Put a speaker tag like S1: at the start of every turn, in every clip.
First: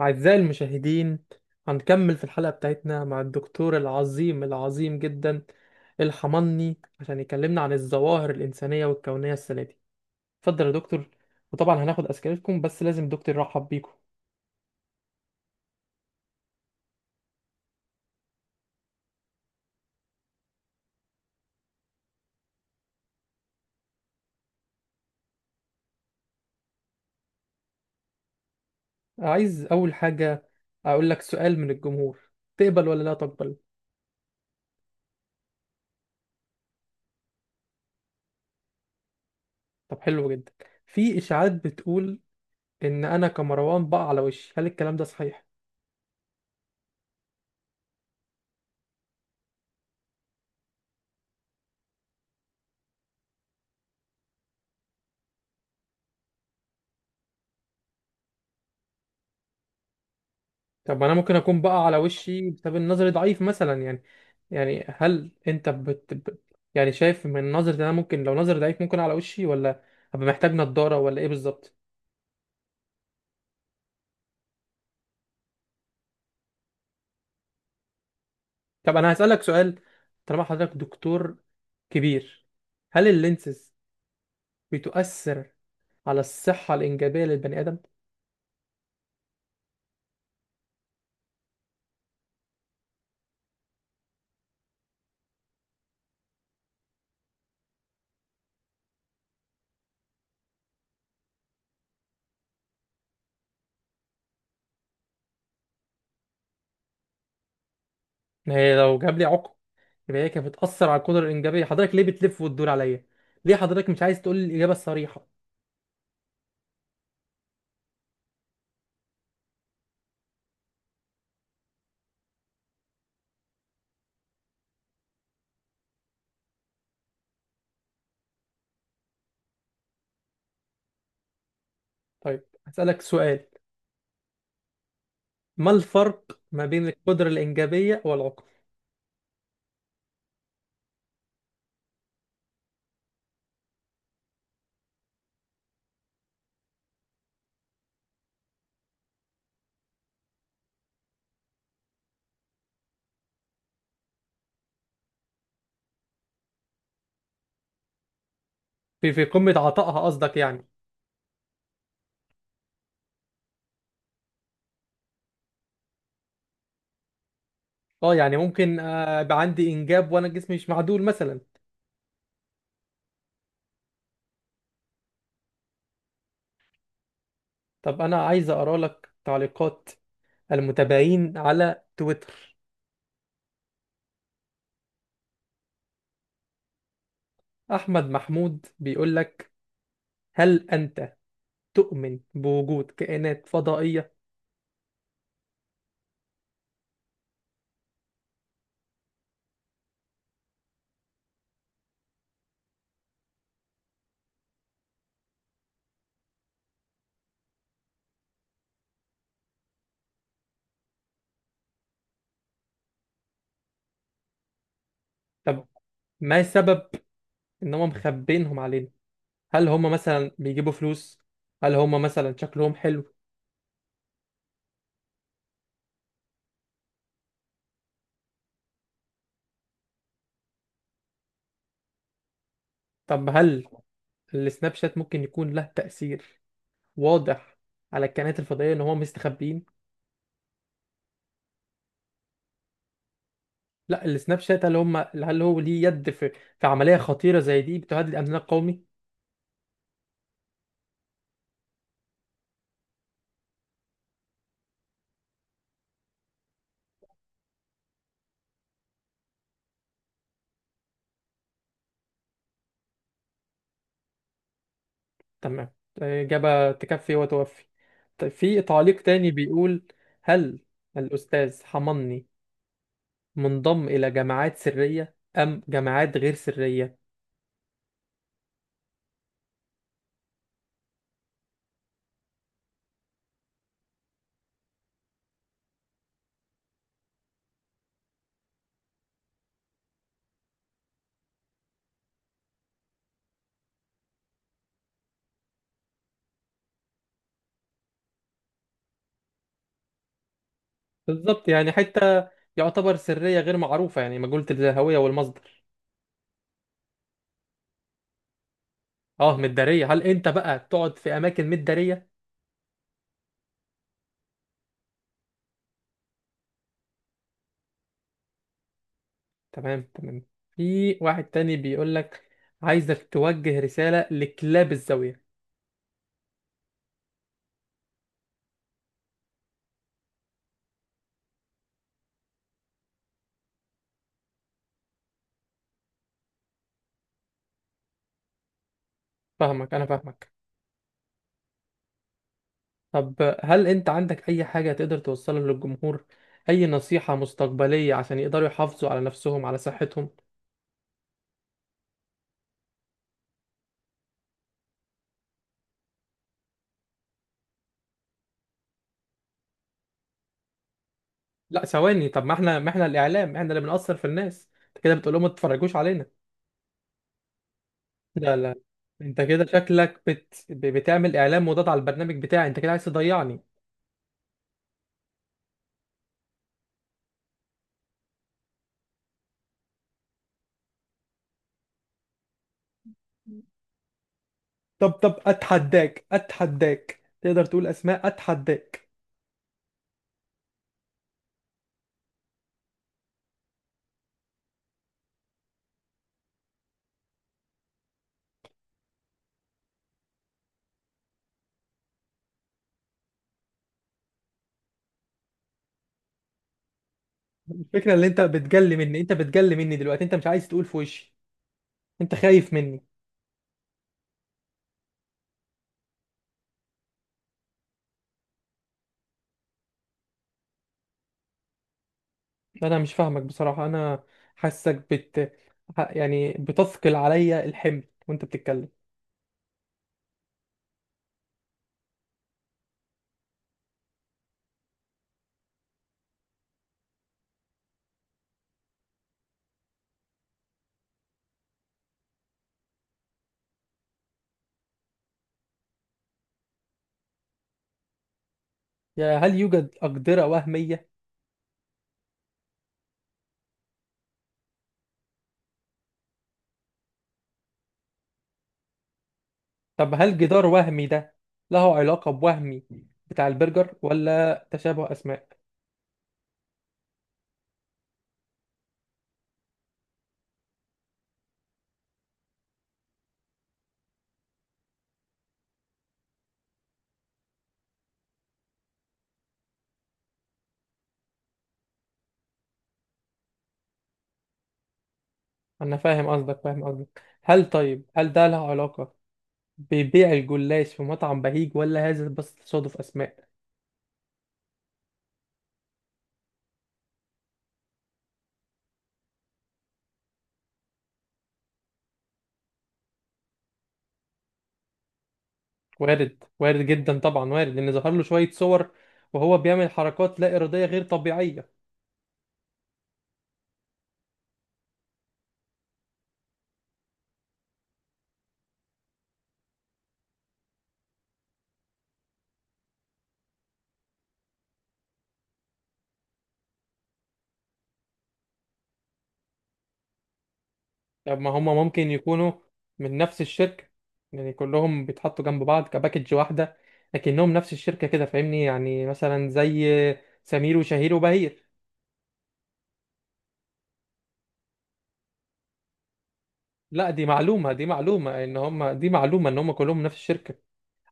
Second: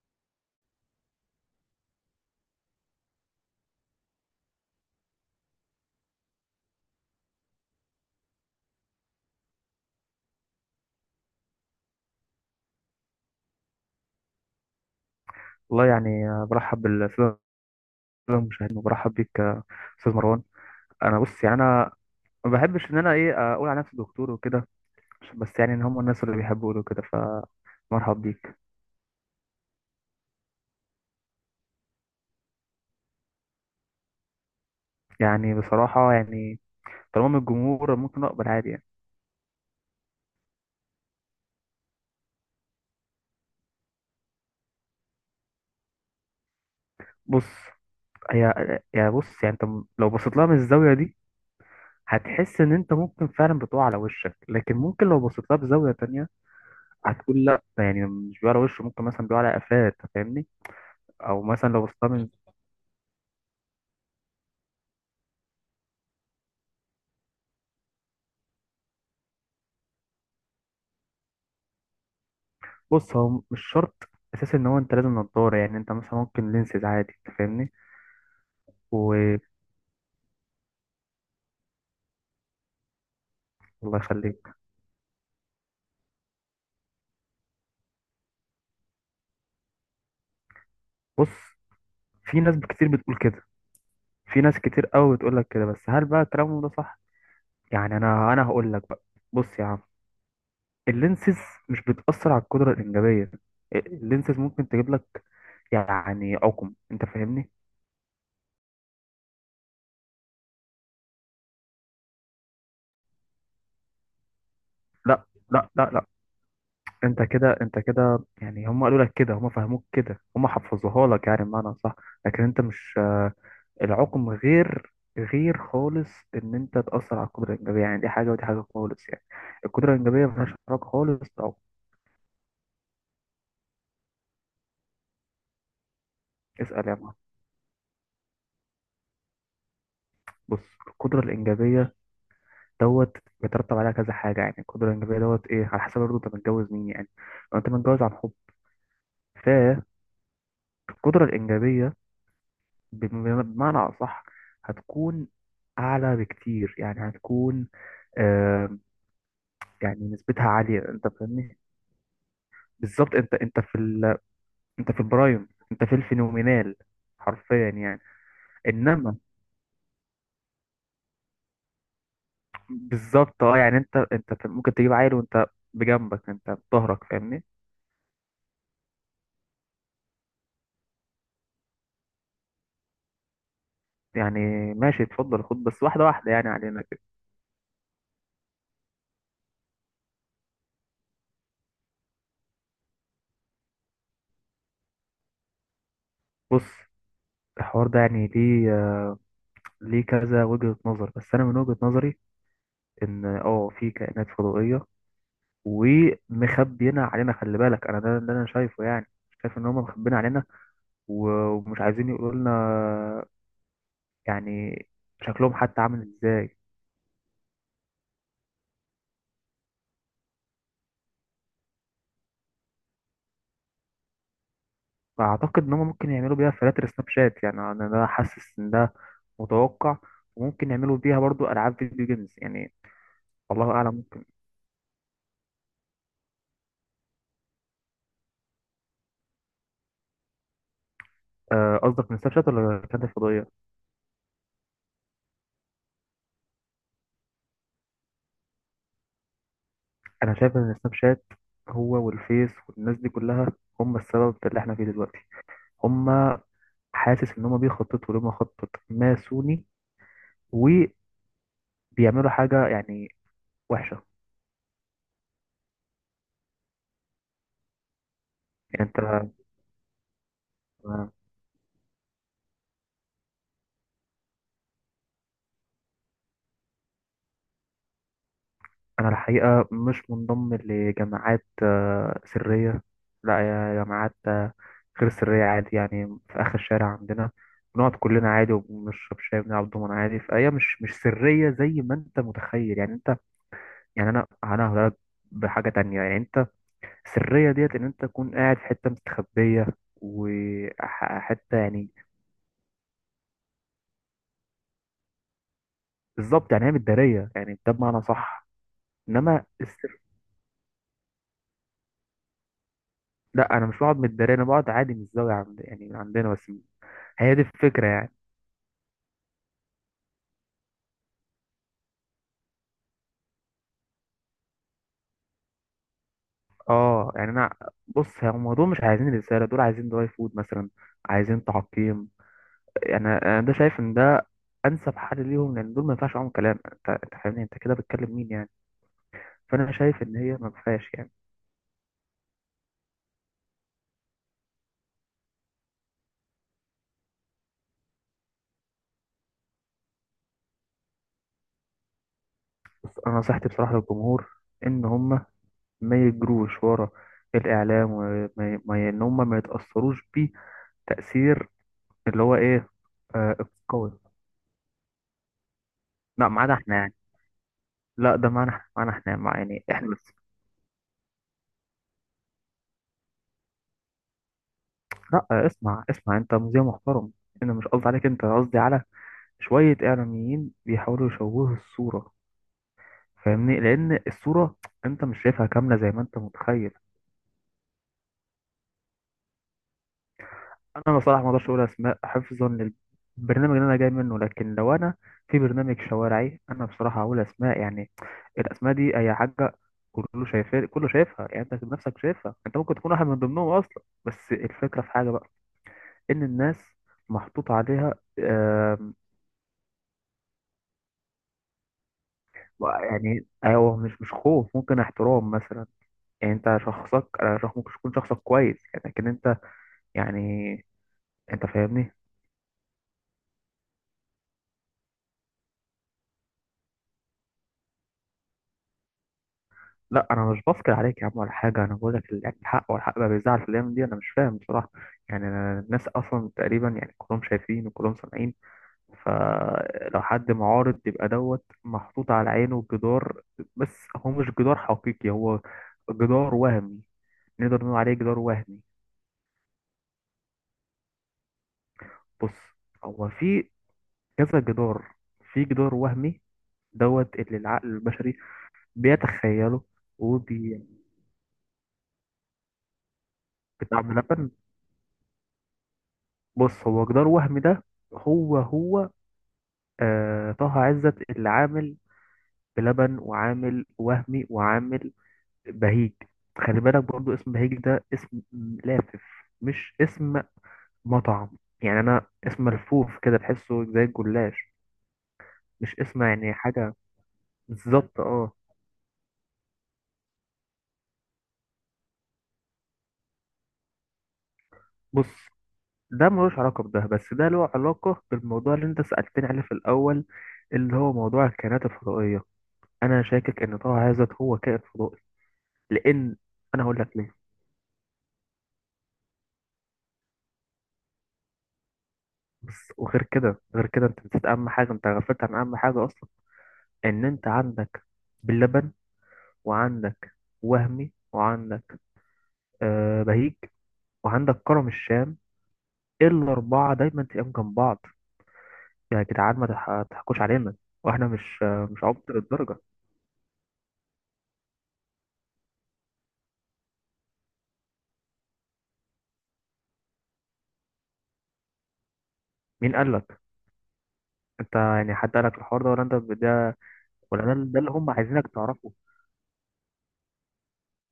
S1: أعزائي المشاهدين، هنكمل في الحلقة بتاعتنا مع الدكتور العظيم العظيم جدا الحمني عشان يكلمنا عن الظواهر الإنسانية والكونية السنة دي. اتفضل يا دكتور، وطبعا هناخد أسئلتكم بس لازم دكتور يرحب بيكم.
S2: والله برحب بالسادة المشاهدين وبرحب بيك يا استاذ مروان. انا بص، يعني ما بحبش ان انا اقول على نفسي دكتور وكده، بس يعني ان هم الناس اللي بيحبوا يقولوا كده. فمرحب بيك.
S1: عايز أول حاجة أقول لك سؤال من الجمهور، تقبل ولا لا تقبل؟
S2: يعني بصراحة، يعني طالما من الجمهور ممكن اقبل عادي يعني.
S1: طب حلو جدا. في إشاعات بتقول إن أنا كمروان بقع على وشي، هل الكلام ده صحيح؟
S2: بص، هي يعني، بص يعني انت لو بصيت لها من الزاوية دي هتحس ان انت ممكن فعلا بتقع على وشك، لكن ممكن لو بصيت لها بزاوية تانية هتقول لا، ده يعني مش بيقع على وشه، ممكن مثلا بيقع على قفاه. أنت فاهمني.
S1: طب ما انا ممكن
S2: او
S1: اكون
S2: مثلا لو
S1: بقى
S2: بصيت
S1: على
S2: لها من.
S1: وشي بسبب النظر ضعيف مثلا يعني. يعني هل انت بت... ب- يعني شايف من نظرة إن انا ممكن لو نظر ضعيف ممكن على وشي، ولا هبقى محتاج نضارة ولا ايه بالظبط؟
S2: بص هو مش شرط اساس ان هو انت لازم نضاره، يعني انت مثلا ممكن لينسز عادي. انت فاهمني.
S1: طب انا
S2: و
S1: هسألك سؤال، طالما حضرتك دكتور كبير، هل اللينسز
S2: الله يخليك.
S1: بتؤثر على الصحة الإنجابية للبني آدم؟
S2: بص، في ناس كتير بتقول كده، في ناس كتير قوي بتقول لك كده، بس هل بقى كلامهم ده صح؟ يعني انا هقول لك بقى. بص يا عم، اللينسز مش بتأثر على القدرة الإنجابية. اللينسز ممكن تجيب لك يعني عقم. انت فاهمني.
S1: ما هي لو جاب لي عقم يبقى هي كانت بتأثر على القدرة الإنجابية، حضرتك ليه بتلف وتدور عليا؟ ليه حضرتك مش عايز تقول لي الإجابة
S2: لا
S1: الصريحة؟
S2: لا لا لا انت كده يعني هم قالوا لك كده، هم فهموك كده، هم حفظوها لك يعني بمعنى صح. لكن انت مش. العقم غير، غير خالص، ان انت تاثر على القدره الانجابيه. يعني دي حاجه ودي حاجه خالص يعني. القدره الانجابيه ملهاش علاقه خالص بالعقم.
S1: طيب هسألك سؤال، ما الفرق ما بين
S2: اسال يا معلم.
S1: القدرة الإنجابية والعقم؟
S2: بص، القدره الانجابيه دوت بيترتب عليها كذا حاجه. يعني القدره الانجابيه دوت ايه على حسب برضه انت متجوز مين يعني. لو انت متجوز عن حب، فالقدره الانجابيه بمعنى اصح هتكون اعلى بكتير. يعني هتكون، آه.
S1: في في قمة عطائها
S2: يعني
S1: قصدك
S2: نسبتها
S1: يعني؟
S2: عاليه، انت فاهمني. بالظبط. انت انت في ال انت في البرايم، انت في الفينومينال حرفيا يعني.
S1: اه يعني ممكن
S2: انما
S1: يبقى عندي إنجاب وأنا جسمي مش معدول مثلا.
S2: بالظبط، اه يعني انت ممكن تجيب عيل وانت بجنبك، انت بظهرك، فاهمني.
S1: طب أنا عايز أقرأ لك تعليقات المتابعين على تويتر.
S2: يعني ماشي، اتفضل، خد بس واحده واحده يعني علينا كده.
S1: أحمد محمود بيقول لك، هل أنت تؤمن بوجود كائنات فضائية؟
S2: بص، الحوار ده يعني ليه ليه كذا وجهة نظر، بس انا من وجهة نظري ان اه في كائنات فضائية ومخبينا علينا. خلي بالك، انا ده انا شايفه، يعني شايف ان هم مخبيين علينا ومش عايزين يقولوا لنا يعني شكلهم
S1: طب
S2: حتى عامل
S1: ما
S2: ازاي.
S1: السبب إن هم مخبينهم علينا؟ هل هم مثلا بيجيبوا فلوس؟ هل هم مثلا شكلهم حلو؟
S2: فاعتقد ان هم ممكن يعملوا بيها فلاتر سناب شات، يعني انا ده حاسس ان ده متوقع، وممكن يعملوا بيها برضو العاب فيديو جيمز يعني.
S1: طب هل
S2: الله اعلم.
S1: السناب شات ممكن يكون له تأثير واضح على الكائنات الفضائيه ان هم مستخبيين؟
S2: آه، قصدك من سناب شات ولا كانت الفضائيه؟
S1: لا، السناب شات هل هم، هل هو ليه يد في عمليه خطيره زي دي بتهدد الامن القومي؟
S2: انا شايف ان سناب شات هو والفيس والناس دي كلها هم السبب في اللي احنا فيه دلوقتي. هم، حاسس ان هم بيخططوا لما خطط ماسوني، وبيعملوا حاجه يعني وحشه.
S1: تمام، اجابه تكفي وتوفي. طيب في
S2: يعني
S1: تعليق تاني بيقول، هل
S2: انت.
S1: الاستاذ حماني منضم الى جماعات سريه ام جماعات غير سريه؟
S2: أنا الحقيقة مش منضم لجماعات سرية، لا. يا جماعات غير سرية عادي، يعني في آخر الشارع عندنا بنقعد كلنا عادي وبنشرب شاي وبنلعب دومنا عادي. فهي مش سرية زي ما أنت متخيل. يعني أنت، يعني أنا هقولك بحاجة تانية. يعني أنت، السرية ديت إن أنت تكون قاعد في حتة مستخبية
S1: بالظبط،
S2: وحتة
S1: يعني
S2: يعني.
S1: حتى يعتبر سريه غير معروفه يعني مجهوله الهويه والمصدر.
S2: بالظبط يعني هي متدارية، يعني ده بمعنى صح.
S1: اه
S2: إنما
S1: مداريه،
S2: السر.
S1: هل انت بقى تقعد في اماكن مداريه؟
S2: لا، أنا مش بقعد متدارية، أنا بقعد عادي من الزاوية عند يعني من عندنا بس. هي دي الفكرة يعني.
S1: تمام تمام. في واحد تاني بيقول لك، عايزك توجه رسالة لكلاب الزاوية.
S2: اه يعني انا، بص هم دول مش عايزين رسالة، دول عايزين دراي فود مثلا، عايزين تعقيم. يعني انا ده شايف ان ده انسب حل ليهم، لان دول ما ينفعش معاهم كلام. انت فاهمني، انت كده بتكلم مين يعني؟ فانا
S1: فاهمك، أنا
S2: شايف ان
S1: فاهمك.
S2: هي ما فيهاش يعني.
S1: طب هل أنت عندك أي حاجة تقدر توصلها للجمهور؟ أي نصيحة مستقبلية عشان يقدروا يحافظوا على نفسهم على صحتهم؟
S2: بس انا نصيحتي بصراحة للجمهور ان هم ما يجروش ورا الاعلام، وما ي- ما ي- ان هم ما يتأثروش بيه تأثير،
S1: لا ثواني،
S2: اللي
S1: طب ما
S2: هو
S1: احنا
S2: ايه،
S1: ما احنا الإعلام،
S2: آه
S1: احنا اللي
S2: القوي.
S1: بنأثر في الناس. أنت كده بتقول لهم ما تتفرجوش علينا.
S2: لا، ما عدا احنا يعني. لا، ده
S1: لا
S2: معانا
S1: لا
S2: معانا احنا،
S1: أنت
S2: مع
S1: كده
S2: يعني احنا.
S1: شكلك بتعمل إعلام مضاد على البرنامج بتاعي، أنت كده عايز تضيعني.
S2: لا اسمع اسمع، انت مذيع محترم، انا مش قصدي عليك انت، أنا قصدي على شوية اعلاميين بيحاولوا يشوهوا الصورة. فاهمني؟ لان الصورة
S1: طب
S2: انت
S1: طب
S2: مش شايفها كاملة زي ما
S1: أتحداك،
S2: انت متخيل.
S1: أتحداك تقدر تقول أسماء، أتحداك.
S2: انا بصراحة ما اقدرش اقول اسماء حفظا للبرنامج اللي انا جاي منه، لكن لو انا في برنامج شوارعي انا بصراحة هقول اسماء. يعني الاسماء دي اي حاجة، كله شايفها، كله شايفها. يعني انت بنفسك شايفها، انت ممكن تكون واحد من ضمنهم اصلا. بس الفكرة في حاجة بقى، ان الناس محطوط عليها.
S1: الفكره اللي انت بتجلي مني، انت بتجلي مني دلوقتي، انت مش عايز تقول في وشي، انت خايف مني.
S2: يعني هو مش خوف، ممكن احترام مثلا. يعني انت شخصك، انا شخص ممكن تكون شخصك كويس يعني، لكن انت يعني، انت فاهمني.
S1: انا مش فاهمك بصراحه، انا حاسك يعني بتثقل عليا الحمل وانت بتتكلم.
S2: لا انا مش بفكر عليك يا عم ولا حاجه، انا بقول لك يعني الحق، والحق بقى بيزعل في الايام دي، انا مش فاهم بصراحه. يعني أنا الناس اصلا تقريبا يعني كلهم شايفين وكلهم سامعين، فلو حد معارض يبقى دوت محطوط على عينه جدار. بس هو مش جدار حقيقي، هو جدار وهمي. نقدر نقول عليه جدار وهمي.
S1: يا هل يوجد اقدره وهميه؟
S2: بص، هو في كذا جدار، في جدار وهمي دوت اللي العقل البشري بيتخيله
S1: طب هل جدار
S2: وبيتعب.
S1: وهمي ده له علاقه بوهمي بتاع البرجر،
S2: لبن.
S1: ولا تشابه اسماء؟
S2: بص، هو جدار وهمي ده، هو هو آه طه عزت اللي عامل بلبن وعامل وهمي وعامل بهيج. خلي بالك برضو، اسم بهيج ده اسم لافف، مش اسم مطعم. يعني انا اسم ملفوف كده تحسه زي الجلاش،
S1: انا
S2: مش اسم
S1: فاهم
S2: يعني
S1: قصدك، فاهم
S2: حاجة.
S1: قصدك. هل، طيب
S2: بالظبط
S1: هل ده
S2: اه.
S1: له علاقه ببيع الجلاش في مطعم بهيج، ولا هذا بس تصادف اسماء؟
S2: بص، ده ملوش علاقة بده، بس ده له علاقة بالموضوع اللي انت سألتني عليه في الأول، اللي هو موضوع الكائنات الفضائية. أنا شاكك إن طه هذا هو كائن فضائي، لأن.
S1: وارد،
S2: أنا
S1: وارد
S2: هقول لك
S1: جدا
S2: ليه.
S1: طبعا، وارد ان ظهر له شويه صور وهو بيعمل حركات لا اراديه غير طبيعيه.
S2: بس وغير كده، غير كده أنت نسيت أهم حاجة، أنت غفلت عن أهم حاجة أصلا. إن أنت عندك باللبن، وعندك وهمي، وعندك آه بهيج، وعندك كرم الشام. الأربعة دايما تلاقيهم جنب بعض. يا جدعان ما تح- تحكوش علينا، واحنا
S1: طب ما
S2: مش
S1: هم
S2: مش
S1: ممكن
S2: عبط
S1: يكونوا
S2: للدرجة.
S1: من نفس الشركه، يعني كلهم بيتحطوا جنب بعض كباكج واحده لكنهم نفس الشركه كده، فاهمني يعني مثلا زي سمير وشهير وبهير.
S2: مين قال لك انت؟ يعني حد قالك الحوار ده ولا انت ده؟
S1: لا دي
S2: ولا ده,
S1: معلومه،
S2: ده
S1: دي
S2: اللي هم
S1: معلومه
S2: عايزينك
S1: ان هم،
S2: تعرفه.
S1: دي معلومه ان هم كلهم نفس الشركه،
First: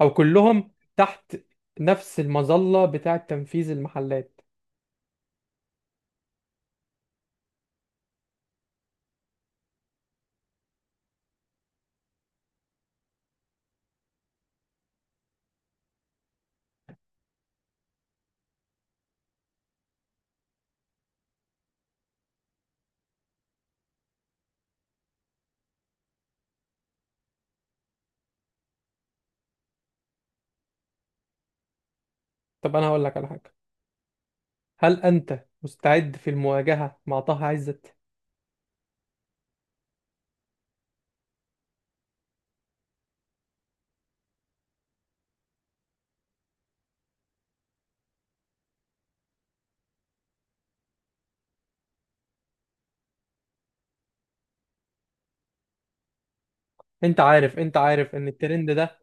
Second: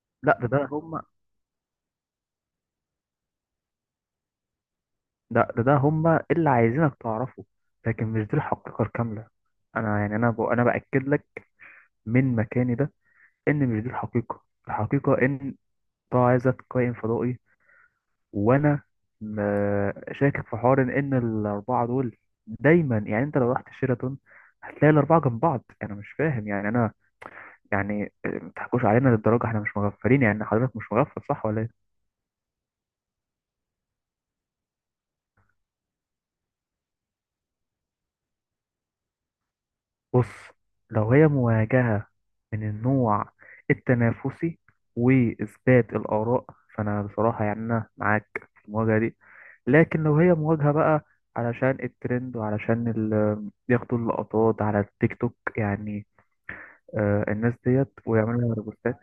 S1: او
S2: لا ده، ده
S1: كلهم
S2: هم
S1: تحت نفس المظله بتاعه تنفيذ المحلات.
S2: ده هم اللي عايزينك تعرفه، لكن مش دي الحقيقة الكاملة. انا يعني انا باكد لك من مكاني ده ان مش دي الحقيقة. الحقيقة ان ده عايزك كائن فضائي. وانا م... شاكك في حوار ان الاربعة دول دايما، يعني انت لو رحت شيراتون هتلاقي الاربعة جنب بعض. انا مش فاهم يعني انا، يعني ما تحكوش علينا للدرجة، احنا مش مغفلين. يعني حضرتك مش مغفل صح ولا ايه؟
S1: طب انا هقول لك على حاجه، هل انت مستعد في المواجهه مع طه عزت؟
S2: بص، لو هي مواجهة من النوع التنافسي وإثبات الآراء، فأنا بصراحة يعني أنا معاك في المواجهة دي. لكن لو هي مواجهة بقى علشان الترند وعلشان ياخدوا اللقطات على التيك توك يعني،
S1: انت
S2: آه الناس
S1: عارف، انت
S2: ديت
S1: عارف ان
S2: ويعملوا
S1: الترند
S2: ريبوستات.
S1: ده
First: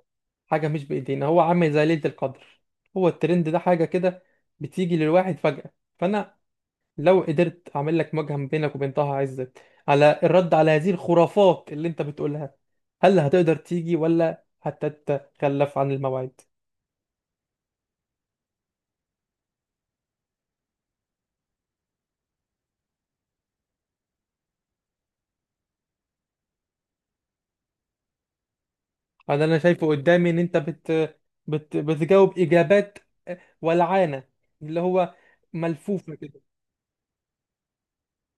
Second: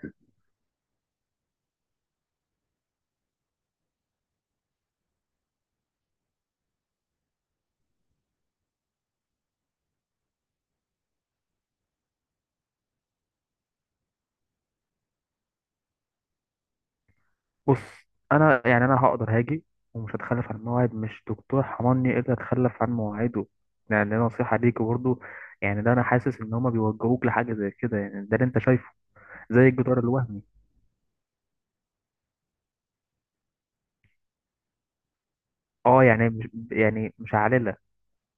S1: حاجه مش بايدينا، هو عامل زي ليله القدر، هو الترند ده حاجه كده بتيجي للواحد فجاه. فانا لو قدرت اعمل لك مواجهه ما بينك وبين طه عزت على الرد على هذه الخرافات اللي انت بتقولها، هل هتقدر تيجي ولا هتتخلف عن الموعد؟
S2: بص، أنا هقدر هاجي ومش هتخلف عن مواعيد. مش دكتور حماني اللي هتخلف عن مواعيده. يعني دي نصيحة ليك برضه. يعني ده أنا حاسس إن هما بيوجهوك لحاجة زي كده، يعني ده اللي أنت شايفه،
S1: انا، انا
S2: زي
S1: شايفه
S2: الجدار
S1: قدامي ان
S2: الوهمي.
S1: انت بتجاوب اجابات ولعانه اللي هو
S2: اه
S1: ملفوفه
S2: يعني
S1: كده.
S2: مش، يعني مش عاللة.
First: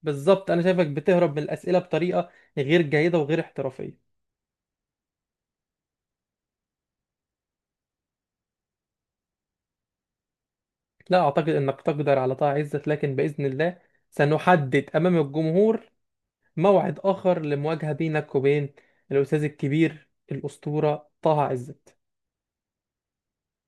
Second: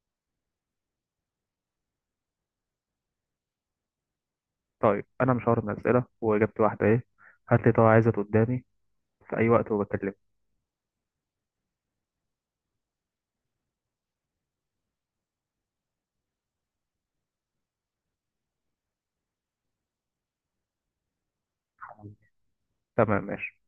S1: بالظبط، انا شايفك بتهرب من الاسئله بطريقه غير جيده وغير احترافيه.
S2: طيب انا مش هعرض اسئله واجابتي واحده ايه، هات لي طبعا، عايزة قدامي في اي وقت وبكلمك.
S1: لا أعتقد أنك تقدر على طه عزت، لكن بإذن الله سنحدد أمام الجمهور موعد آخر لمواجهة بينك وبين الأستاذ الكبير الأسطورة طه عزت.
S2: تمام ماشي.